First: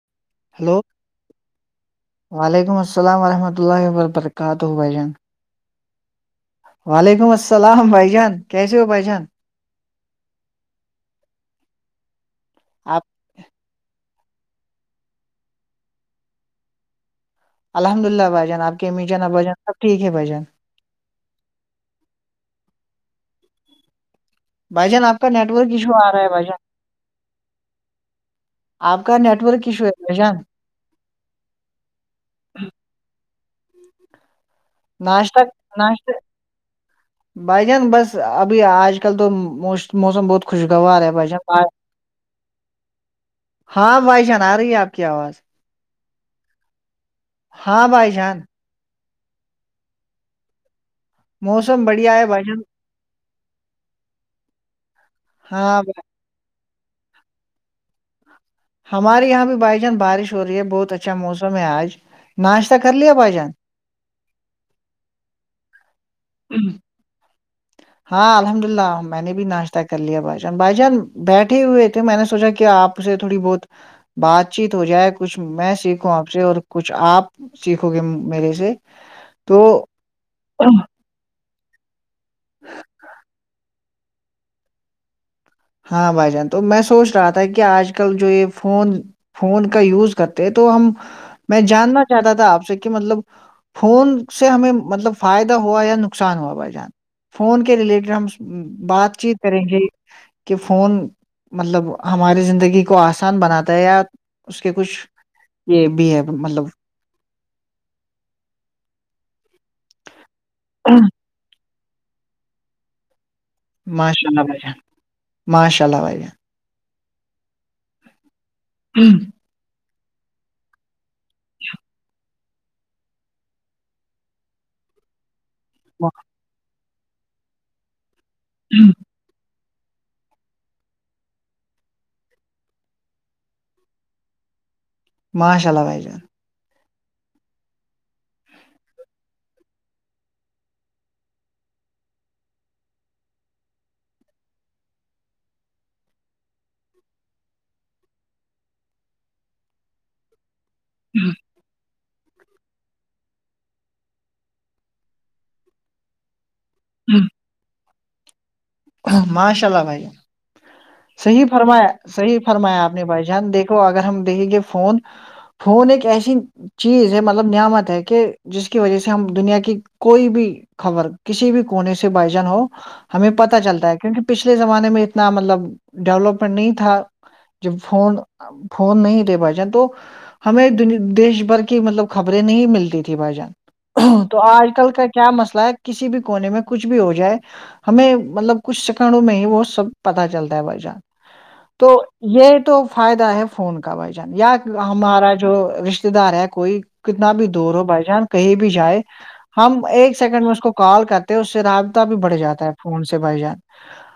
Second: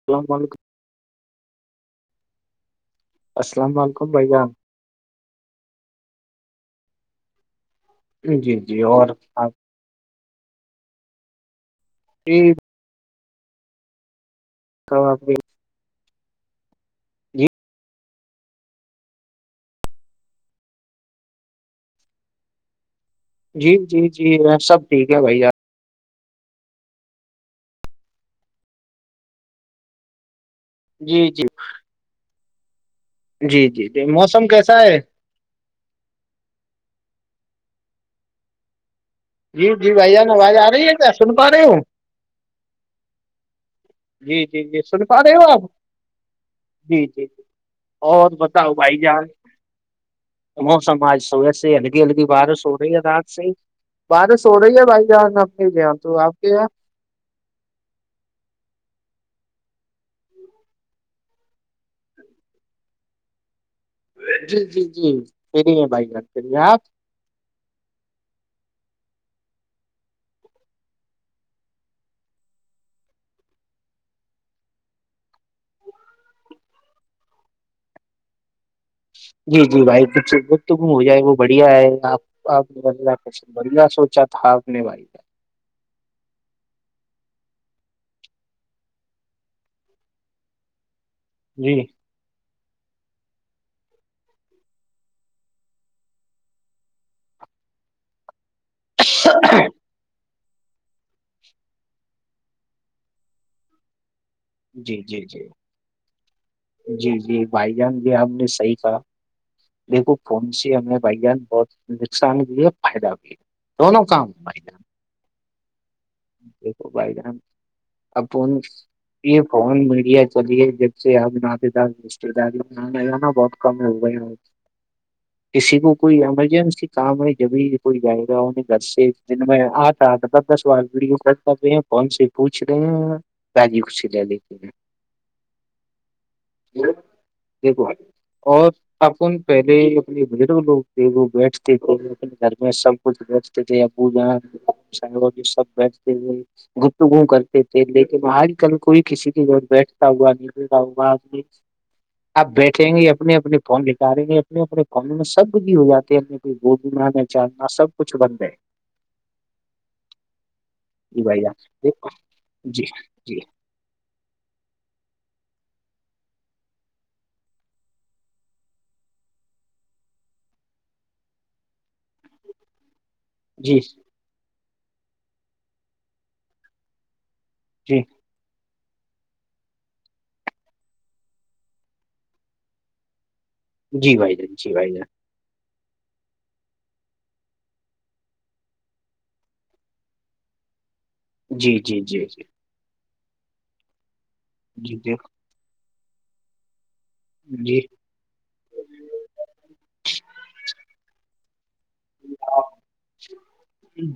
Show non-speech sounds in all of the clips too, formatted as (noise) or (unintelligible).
السلام علیکم ہلو وعلیکم السلام ورحمۃ السلام اللہ و علیکم بھائی جان برکاتہ بھائی جان وعلیکم السلام بھائی جان جی کیسے جی ہو بائی اور جان آپ ج آپ ک آاب بھی الحمد للہ بھ جان آپ کے امیجانا بھجانبٹیک بھ جان جی جی جی سب بھائی جان ٹھیک آپ ہے کا نیٹ ورک ایشو آ رہا ہے بھ جان آپ کا نیٹورک ایشو ہے بھ جان جی جی ہ جی جی جی موسم کیسا ہے بھائی جان ب اب آج کل تو جی جی بھائی موسم جان بہت آواز آ رہی خوشگوار ہے کیا بھائی سن پا رہے ہو ہاں بھائی جان جی آ جی رہی ہے جی آپ کی سن پا رہے آواز ہو آپ جی جی جی ہاں بھائی بہت جان بت تا ہ بھائی جان وہ سماج سوح سے موسم الگی بڑھیا الگی ہے بھائی بار جان س ہو رہی ہے رات سے ہی بارس ہو رہی ہے بھائی جان اپنے ہاں یہاں بھائی- تو آپ کے یہاں ہمارے یہاں بھی بھائی جان بارش ہو رہی ہے بہت اچھا موسم ہے آج ناشتہ کر لیا بھائی جان جی جی جی فری ہیں بھائی بات کریے آپ ہاں الحمد للہ میں نے بھی ناشہ کر لیا بھائی جان بھائی جان بیٹھے ہوئے تھے میں نے سوچا کہ آپ اے تھوڑی بہت بات چیت ہو جائے کچھ میں سیکھوں آپ سے اور کچھ آپ سیکھو گے میرے سے تو جی جی بھائی کچ وہ تو گم ہو جائے گ وہ بڑھیا ہے آپ آپ نےے بڑھیا سوچا تھا آپ نے بھائی ہاں بھائی جان تو میں سوچ رہا تھا کہ آج کل جو یہ فون فون کا یوز کرتے ہیں تو ہم میں جی جاننا چاہتا تھا آپ سے کہ مطلب فون سے ہمیں مطلب فائدہ ہوا یا نقصان ہوا بھائی جان فون کے ریلیٹڈ ہم بات چیت کریں گے کہ فون مطلب ہماری زندگی کو آسان بناتا ہے یا اس کے کچھ جی جی جی یہ بھی ہے مطلب جی جی بائی جانس بھی آپ نے صحیح کہا دیکھو فون سے ہمیں بھائیان بہت نقصان بھی ہے فائدہ بھی ہے دونوں کام ماشاء ہے اللہ بھائی بیان جان ماشاء اللہ بائیان دیکھو بائی چانس اپ ہوں یہ فن میڈیا چلی ہے جب سے آپ لگا بہت کم ہو گئے ہیں کسی کو کوئی ایمرجنسی کام ہے جب کوئی جائے گا انیں گھر سے جن میں آتا تو دس دس بار ویڈیو کال کر رہے ہیں فون سے پوچھ رہے ہیں بجی ک چ ل لے ماشاء اللہ بھائی جان دیکھو اور اپن پہلے اپنے بزرگ لوگ تھے وہ بیٹھتے تھے اپنے گھر میں سب کچھ بیچتے تھے پوجا س سب بیتے تھے گپتگو کرتے تھے لیکن آج کل کوئی کسی کے گھر بیٹھتا ہوا نہیںتا ہوا آمی آپ بیٹھیں گے اپنے اپنے فون نکھاریں گے اپنے اپنے فون میں سب ک بھی ہو جاتے ہیں اپنے گومنا میں چاننا سب کچھ بن گئے ماشاء اللہ بھائیے جی بھائی صحی فرمایا جان صحیح جی فرمایا آپ نے بھائی جی جان دیکھو اگر ہم دیکیں گے فون فون اییں چیز ہے مطلب نعمت ہے کہ جس کی وجہ سے ہم دنیا کی کوئی بھی خبر کسی بھی کونے سے بائجان ہو ہمیں پتا جی چلتا ہے کیونکہ پچھلے زمانے میں اتنا مطلب ڈیولپمنٹ نہیں تھا ج جی فون فون نہیں تھے بھائی جان تو ہمیں دیش بھر کی مطلب خبریں نہیں ملتی تھی بھائی جان جی بھائی تو جان آج جی بھائی کل کا جان کیا مسئلہ ہے کسی بھی کونے میں کچھ بھی ہو جائے ہمیں مطلب کچھ سیکنڈوں میں ہی وہ سب پتا چلتا ہے با جی تو جی جی جی یہ تو فائدہ ہے فون کا بھائی جان یا جی ہمارا جو رشتے دار ہے کوئی کتنا بھی دور جی ہو بائی جان کہیں بھی جائے ہم ایک سیکنڈ میں اس کو کال کر اس سے رابطہ بھی بڑھ جاتا ہے فون سے بھائی جان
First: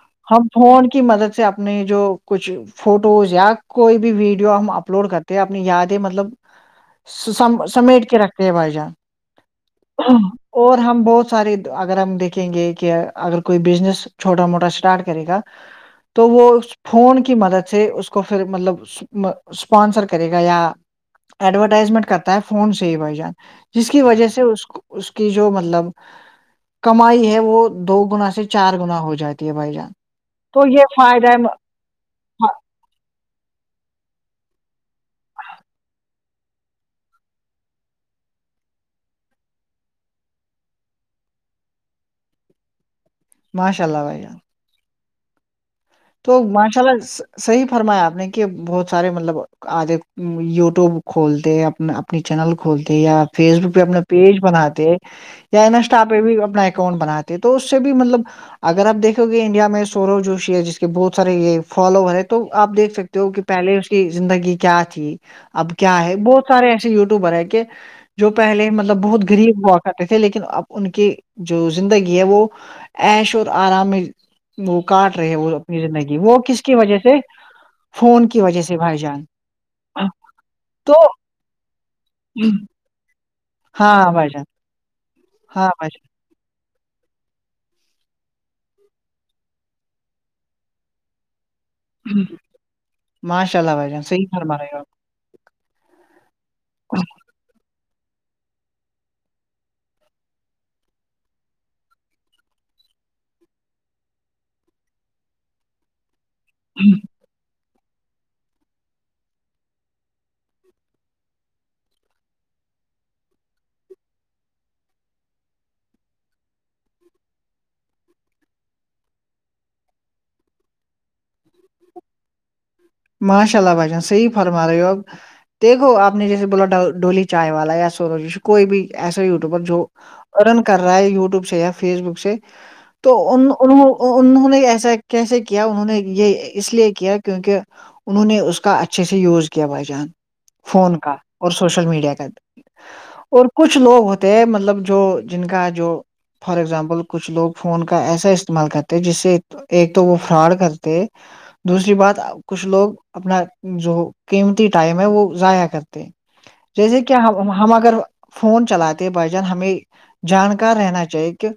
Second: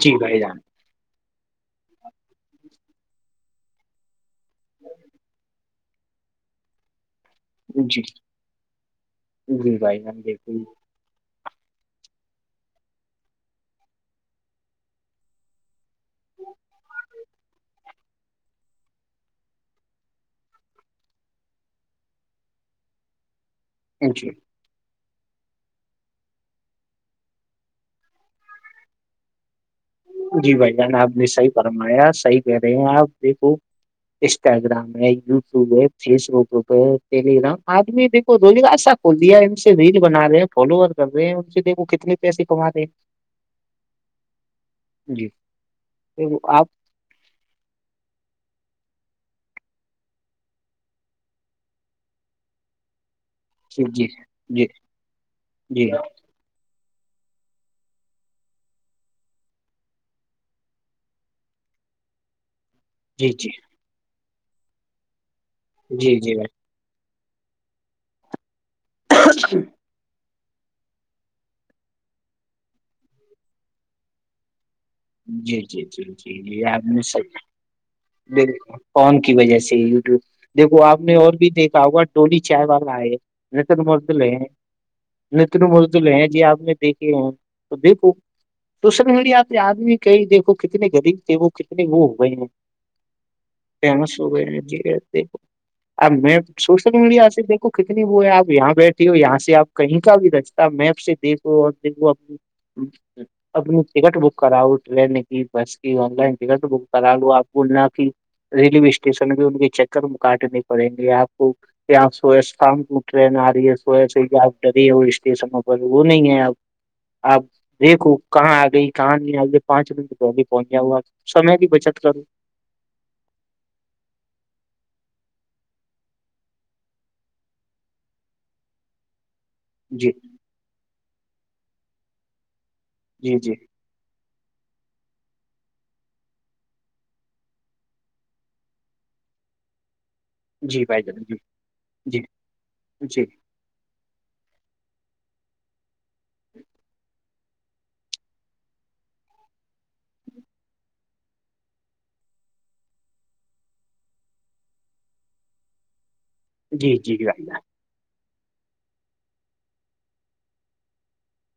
جی بھائی ہم جان فون کی مدد سے اپنے جو کچھ فوٹوز یا کوئی بھی ویڈیو ہم اپلوڈ کرتے ہیں اپنی یادیں مطلب س جی سمیٹ کے رکھتے ہیں بھائی جان جی بھائی جان بالکل اور ہم بہت سارے اگر ہم دیکھیں گے کہ اگر کوئی بزنس چھوٹا موٹا اسٹارٹ کرے گا تو وہ اس فون کی مدد سے اس کو پھر مطلب اسپانسر کرے گا یا ایڈورٹائزمنٹ کرتا ہے فون سے ہی بھائی جان جس کی وجہ جی سے اس کو اس کی جو مطلب کمائی ہے وہ دو گنا سے چار گنا ہو جاتی ہے بھائی جان جی تو بھ جان یہ آپ نے فائدہ ہے صحیح فرمایا صحیح کہہ رہے ہیں آپ دیکھو انسٹاگرام ہے یو ٹیوب ہے فیس بکپ ٹیلی گگرام آدمی دیکو روے گا سا وہ لیا ان سے ریل بنا رہے ہیں فالوور کر رہے ہیں ان سے دیکھو کتنے پیسے کما رہے ہیں ماشاء اللہ بھائی جان جی تو آپ ماشاء ال صحیح فرمایا آپ نے کہ بہت سارے مطلب آگے یوٹیوب کھولتے اپنا اپنی چینل کھولتے یا فیس بک پہ جی اپنا جی پیج جی بناتے یا جی انسٹا پہ بھی اپنا کون بناتے تو اس سے بھی مطلب اگر آپ دیکھو گے انڈیا میں سورو جوشی ہے جس کہ بہت سارے یہ فالو ہے تو آپ دیکھ سکتے جی جی ہو کہ پہلے اس کی زندگی کیا تھی اب کیا ہے جی جی جی بہت سارے ایسے یوٹیوبر ہیں کہ جو پہلے مطلب بہت غریب ہوا کرتے تھے لیکن اب ان کی جو زندگی ہے وہ ایش اور آرام میں وہ کاٹ رہے ہیں وہ جی ی جی زندگی وہ کس کی وجہ سے فون کی وجہ سے بھائی کون جان کی وجہ سے یوٹیوب دیکھو تو آپ نے اور بھی دیکھا ہوگا ٹولی چائے وال آئے نتن ہاں مردل بھائی جان ہیں نتن ہاں بھائی مردل ہے جی آپ نے دیکھے ہیں تو دیکھو تو سر مڑی آپ نے آدمی کہئی دیکھو کتنے غریب تھے وہ کتنے وہ ہو گئے ہیں معاشلا فیمس ہو گئے ہیں ج اب میں سوشل میڈیا سے دیکھو کتنی وہ ہے آپ یہاں بیٹھی ہو یہاں سے آپ کہیں کا بھی ر میپ سے دیکھو اور دیکھ اپنی ٹکٹ بک کراؤ ٹرین کی بس کی آن لائن ٹکٹ تو کرا لو آپ بولنا آ کی ریلوے اسٹیشن بھی ان کے چکر میں کاٹنے پڑیں گے آپ کو یہپ سوہستان ٹرین آ رہی ہے سو سے کہ آپ ڈری ہے وہ اسٹیشنوں پر وہ نہیں ہے آپ آپ دیکھو کہاں آ گئی کہاں نہیں آ گے پانچ منٹ پہلے پہنچا ہوا سمے کی بچت کرو ماشاء اللہ بچان صحیح فرمار رہے ہوگ دیکھو آپ نے جیسے بولا ڈولی چائے والا یا سو جش کوئی بھی ایسا یٹیوبر جو جی ارن کر رہا ہے یٹیوب سے یا فیس بک سے تو جی ان جی انہوں نے ایسا کیسے کیا انہوں نے یہ اس لیے کیا کیونکہ انہوں نے اس کا اچھے سے یوز کیا بھائی جان جی فون بھائی کا جان جی اور سوشل میڈیا جی کا جی اور کچھ لوگ ہوتے مطلب جو جن کا جو فار اگزامپل کچھ لوگ فون کا ایسا استعمال کرتے جس سے ایک تو وہ فراڈ کرتے دوسری بات کچھ لوگ اپنا جو قیمتی ٹائم ہے وہ ضائع کرتے جی جیسے کہ جی بھائی جان ہم اگر فون چلاتے بائی جان ہمیں جانکار رہنا چاہیے کہ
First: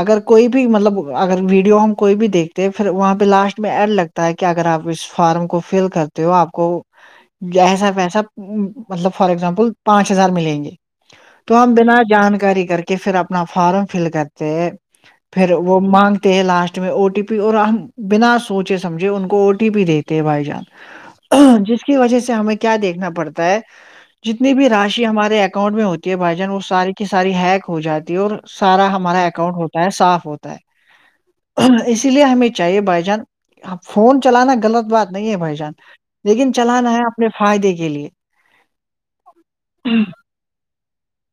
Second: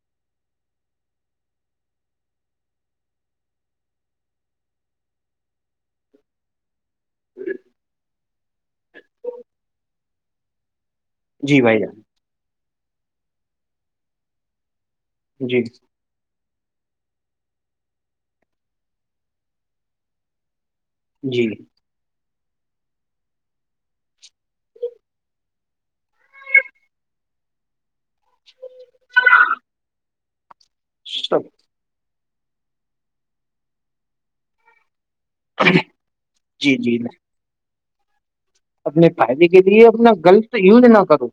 اگر کوئی بھی مطلب اگر ویڈیو ہم کوئی بھی دیکھتے ہیں پھر وہاں پہ لاسٹ میں ایڈ لگتا ہے کہ اگر آپ اس فارم کو فل کرتے ہو آپ کو جسا ویسا مطلب فار ایگزامپل پانچ ہزار ملیں گے جی تو ہم بھائی بنا جان جانکاری کر کے پھر اپنا فارم فل کرتے ہیں پھر جی وہ مانگتے ہیں لاسٹ میں او ٹی پی اور ہم بنا سوچے سمجھے ان کو او ٹی ٹی بھی دیتے ہیں بائی جانس جی اس کی وجہ سے ہمیں کیا دیکھنا پڑتا ہے جتنی بھی راشی ہمارے اکاؤنٹ میں ہوتی ہے بھائی جان وہ ساری کی ساری ہیک ہو جاتی اور سارا ہمارا اکاؤنٹ ہوتا ہے صاف ہوتا ہے شھ اسی لیے ہمیں چاہیے بھائی جان فون چلانا غلط بات نہیں ہے بھائی جان لیکن جی چلانا جی ہے اپنے فائدے کے لیے اپنے فائدے کے لیے اپنا گغلت یوز نہ کروں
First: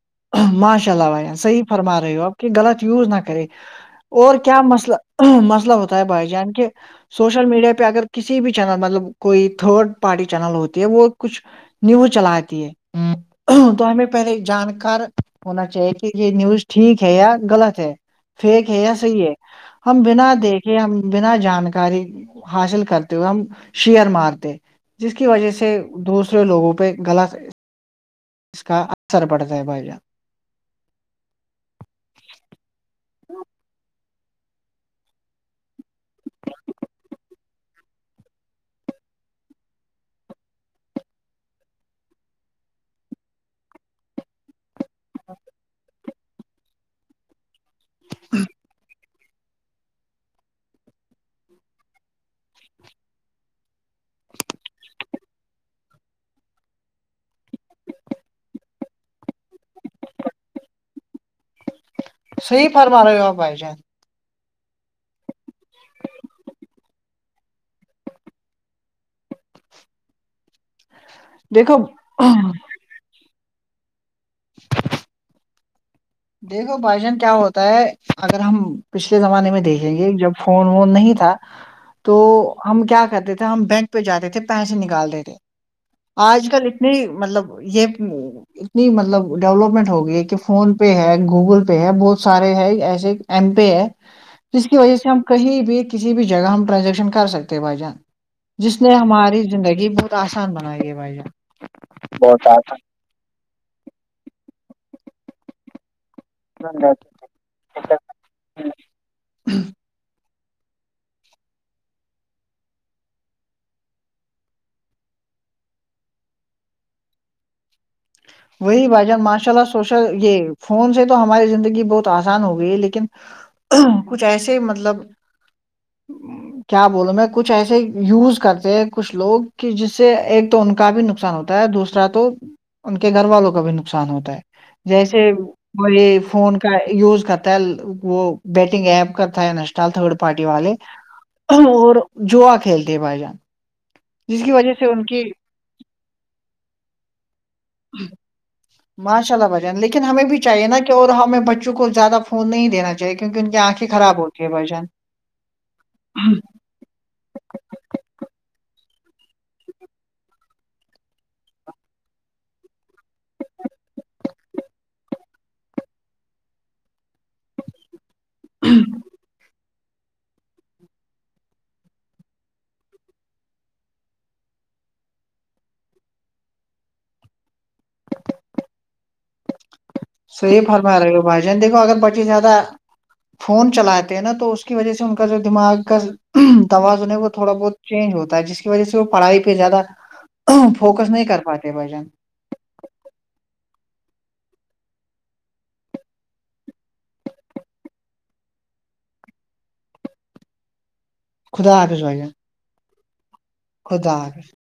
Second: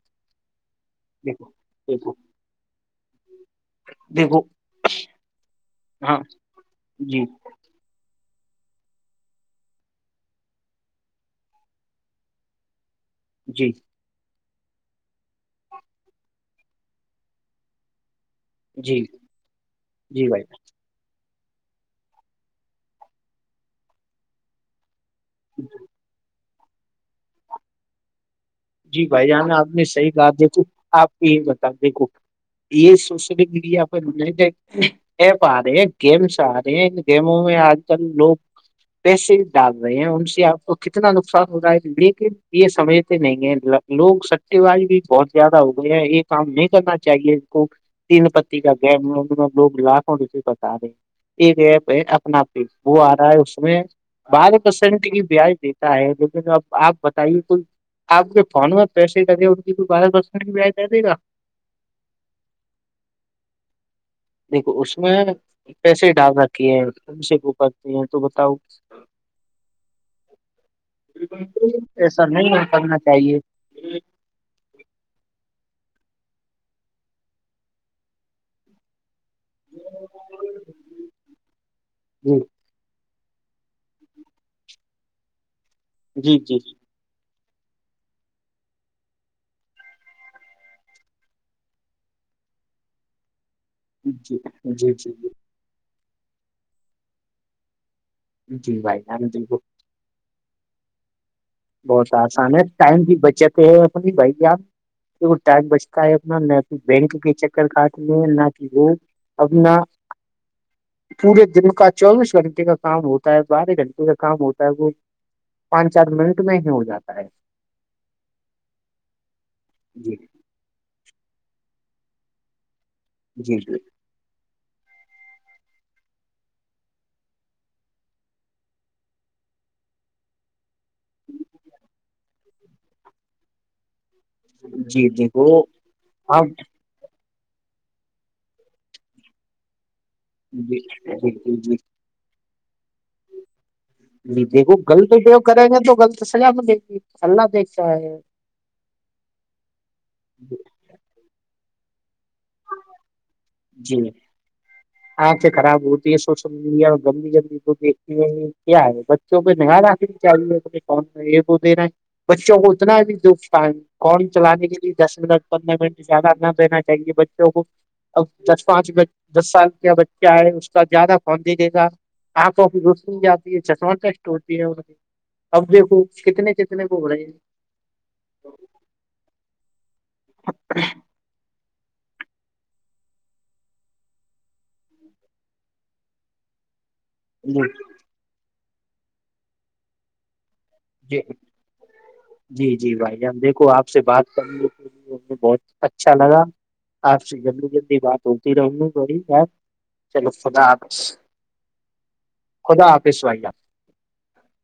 ماشاء اللہ بھائی صحیح فرما رہے ہو آپ کہ غلط یوز نہ کرے اور دیکھو کیا مسئلہ مسئلہ ہوتا ہے ہاں بھائی جان کے جی سوشل میڈیا پہ اگر کسی بھی چینل مطلب کوئی تھرڈ پارٹی چینل ہوتی ہے وہ کچھ نیوز چلاتی ہے جی تو ہمیں پہلے جان ار ہونا چاہیے کہ یہ نیوز ٹھیک ہے یا غلط ہے فیک ہے یا جی صحیح ہے ہم جی بنا بھائی دیکھ ہم بنا جانکاری حاصل کرتے ہوئے ہم شیئر مارتے جس کی وجہ سے جان دوسرے لوگوں پہ غلط اس کا جی اثر بھائی جان پڑتا ہے آپ نے بھائی جان صحیح کہا دیکھو آپ کے یہ بتا دیکھو یہ سوشل میڈیا پر ائڈڈ ایپ آ رہے ہے گیمس آ رہے ہیں ان گیموں میں آج کل لوگ پیسے ڈال رہے ہیں ان سے آپ کو کتنا نقصان ہو رہا ہے لیکن یہ سمجھتے نہیں ہیں لوگ سٹتے باز بھی بہت زیادہ ہو گئے ہیں یہ کام نہیں کرنا چاہیے تین پتی کا گم لوگ لاے بتا رہے ہیں ایک ایپ ہے اپنا آپ وہ آ رہا ہے اس میں بارہ پرسینٹ کی بیاج دیتا ہے لیکن اب آپ تے کوئی آپ کے فون میں پیسے د دے ان کی کوئی بار بسنے کی بعائے د دے گا سی فار مہارا گا پے دیکھو اس میں پیسے ڈال رکے ہے ہیںے کو کرتی ہیں تو بتاؤ (unintelligible) دیکھو ایسا نہیں کرنا چاہیے دیکھو بھائی جان کیا ہوتا ہے اگر ہم پچھلے زمانے میں دیکھیں گے جب فون وون نہیں تھا تو جی ہم کیا کرتے تھے ہم بینک پہ جاتے تھے پیسے نکالتے تھے جی آج جی کل جی نہیں مطلب یہ اتنی مطلب ڈیولپمنٹ ہو گئی ہے کہ فون پے ہے گوگل پے ہے بہت سارے ہے ایسے ایم پے ہے جی جس کی جی وجہ سے ہم جی کہیں بھی کسی بھی جگہ ہم ٹرانزیکشن کر سکتے بھائی جان جی جس نے بھائی جان ہماری بالکل زندگی بہت آسان بنائی ہے بھائی بہت آسان ہے ٹائم بھی بچت ہے اپنی بھائی آپ کی ٹائم ب اپنا نہ کہ بینک کے چکر کاٹ آسان ل نہ کہ وہ اپنا (unintelligible) پورے دن کا چوبیس گھنٹے کا کام ہوتا ہے بارہ گھنٹے کا کام ہوتا ہے وہ پانچ چار منٹ میں ہی ہو جاتا ہے وہی بھائی جان ماشاء اللہ سوشل جی یہ فون سے تو ہماری زندگی بہت آسان ہو گئی لیکن جی جی کچھ ایسے مطلب کیا بولوں میں کچھ ایسے یوز کرتے ہیں کچھ لوگ کہ جس سے ایک تو ان کا بھی نقصان ہوتا ہے دوسرا تو کہ گھر والوں کا بھی نقصان ہوتا ہے جی جیسے دیکھو وہ یہ فون آپ کا یوز کرتا ہے وہ بیٹنگ ایپ کرتا ہے ن چال تھرڈ پارٹی والے جی جی جی جی اور جو کھیلتے ہیں بھائی جان جس کی دیکھو وجہ سے ان غلط کی بہیو کریں گے تو غلط سزا میں دے گی اللہ دیکھتا ہے (unintelligible) ماشاء اللہ ب جان لیکن ہمیں بھی چاہیے نا کہ اور ہمیں بچوں کو زیادہ فون نہیں دینا چاہیے کیک جی آپ سے خراب ہوتی ہے سوشل میڈیا گندی گندی دیکتی کیا ہے بچوں کو نیا رکھ چاہی کون یہ کو دے رہا ہے (unintelligible) بچوں کو اتنا بھی دکھ پائیں گے (unintelligible) کون چلانے کے لیے دس منٹ پندرہ منٹ زیادہ نہ رہینا چاہیے بچوں کو (unintelligible) اب دس پانچ دس سال کے ب کیا ہے اس کا زیادہ فون د دے گا آنکھوں کی رس نہیں جاتی ہے چشمہ کسٹ ہوتی ہے کی (unintelligible) اب دیکھو کتنے کتنے کو ہو رہے ہیں صحی فرما رہے ہو بھائی جان دیکھو اگر بچیں زیادہ فون چلاتے ہیں نا تو اس کی وجہ سے ان کا جو دماغ کا تووازن ہے وہ تھوڑا ہیں بہت چینج ہوتا ہے جس کی وجہ سے وہ پڑھائی پہ زیادہ فوکس جی نہیں کر پاتے بھ جان جی جی بھائی ہم دیکھو آپ سے بات کریںے بہت اچھا لگا آپ سے جلدی جلدی بات ہوتی رہوں گی بڑی یار چلو خدا حافظ (unintelligible) خدا حفظ بھائی جان خدا حافظ بھائی جان خدا حافظ